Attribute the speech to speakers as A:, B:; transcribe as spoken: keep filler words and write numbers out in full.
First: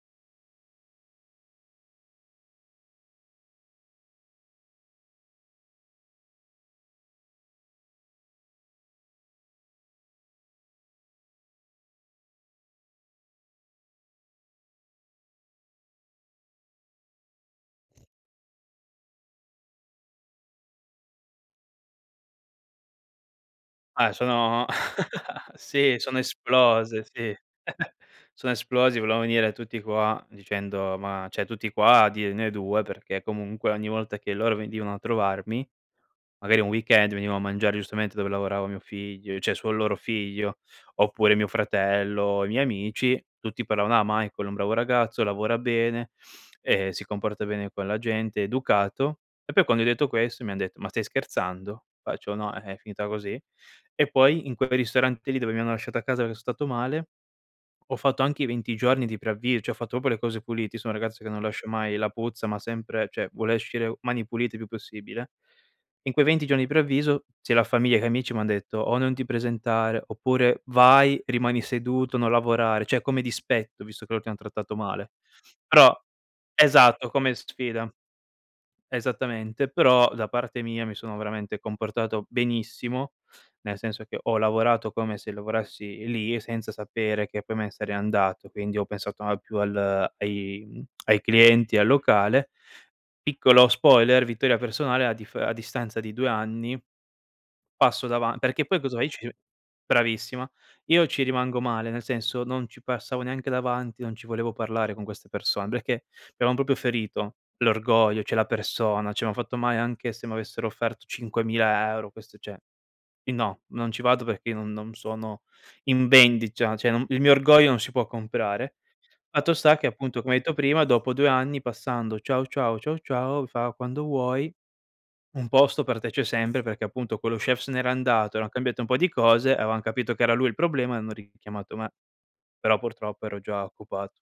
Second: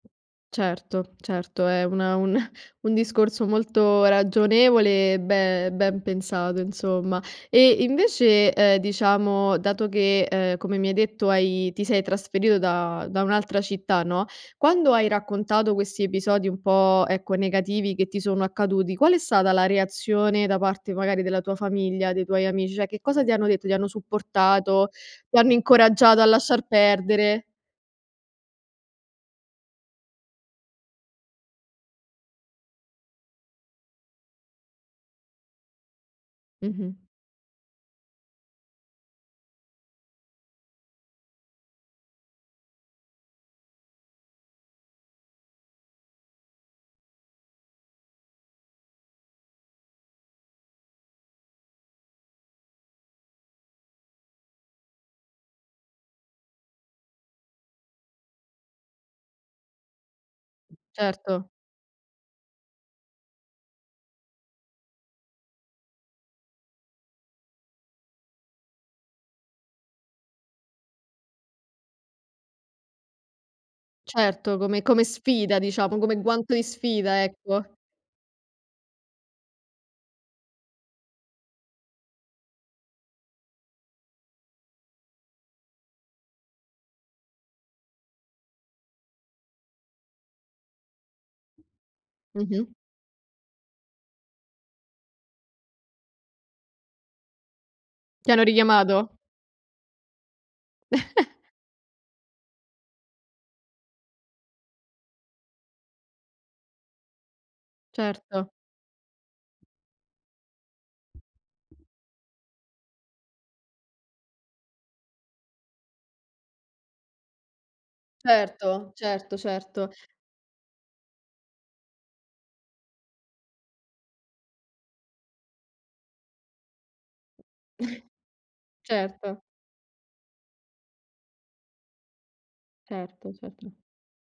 A: Certo, certo, è una un un discorso molto ragionevole e be ben pensato, insomma. E invece, ehm, diciamo, dato che, uhm, come mi hai detto hai ti sei trasferito da da un'altra città, no, quando hai raccontato questi episodi, un po', ecco, negativi, che ti sono accaduti, qual è stata la reazione da parte, magari, della tua famiglia, dei tuoi amici? Cioè, che cosa ti hanno detto? Ti hanno
B: Ah sono
A: supportato? Ti hanno
B: sì, sono
A: incoraggiato a lasciar
B: esplose, sì.
A: perdere?
B: Sono esplosi, volevano venire tutti qua dicendo ma ceh tutti qua a dirne due, perché, comunque, ogni volta che loro venivano a trovarmi, magari, un
A: Mh-mh.
B: weekend venivo a mangiare giustamente dove lavorava mio figl ceh suo loro figlio, oppure mio fratello, i miei amici, tutti pallavano: "Ah, Michael è un bravo ragazzo, lavora bene, ehm, si comporta bene con la gente, è educato." E, poi quando hai detto, questo mi han detto: "Ma stai scherzando?", faccio: "No, eh, è finita così.". E, poi in quel ristorante lì, dove mi hanno lasciato a casa che so stato male, ho fatto anche i venti giorni di preavvi cioè, ho fatto popo le cose puliti, io so un ragazzo che non
A: Certo.
B: lascia mai la puzza, ma sempre ceh vuole oscire mani pulite il più possibile. In quei venti giorni di preavviso, sia la famiglia che amici, m'han detto, o: "Non ti presentare." Oppure: "Vai, rimani seduto, non lavorare, ceh come dispetto visto che loro ti han
A: Certo,
B: trattato
A: come come
B: male."
A: sfida,
B: Però
A: diciamo, come guanto di
B: Esatto
A: sfida,
B: come
A: ecco.
B: sfida. Esattamente, però da parte mia mi sono veramente comportato benissimo, nel senso che ho lavorato come se lovorassi lì, senza sapere che, poi, me ne sarei andato, quindi ho pensato ma più al ai mhmm, ai clienti e al locale.
A: Mh-mh.
B: Piccolo spoiler, vittoria personale a dif a distanza di due anni, passo
A: Ti
B: davan
A: hanno
B: Perché poi cosa vai
A: richiamato?
B: vici Bravissima. Io ci rimango male, nel senso non ci passavo neanche davanti, non ci volevo parlare con queste person peché mi avevan popio ferito l'orgoglio, ceh la
A: Certo.
B: persona, cioè, mi han fatto male, anche se mi avessero offerto cinquemila euro, questo ceh i no, non ci vado peché io non non sono in vendicia, ceh ceh il mio orgoglio non si può comprare.
A: Erto, certo,
B: Fatto sta che
A: certo.
B: appunto come hai etto prima, dopo due anni passando: "Ciao ciao." "Ciao ciao." Fa: "Quando vuoi, un posto per te c'è sempre." Perché appunto quello chef se n'era andato, eran cambiate un po' di
A: Certo.
B: cose, avevan capito che era lui il problema e hanno richiamato me. Però, purtroppo,
A: Certo,
B: ero già
A: cetto.
B: occupato.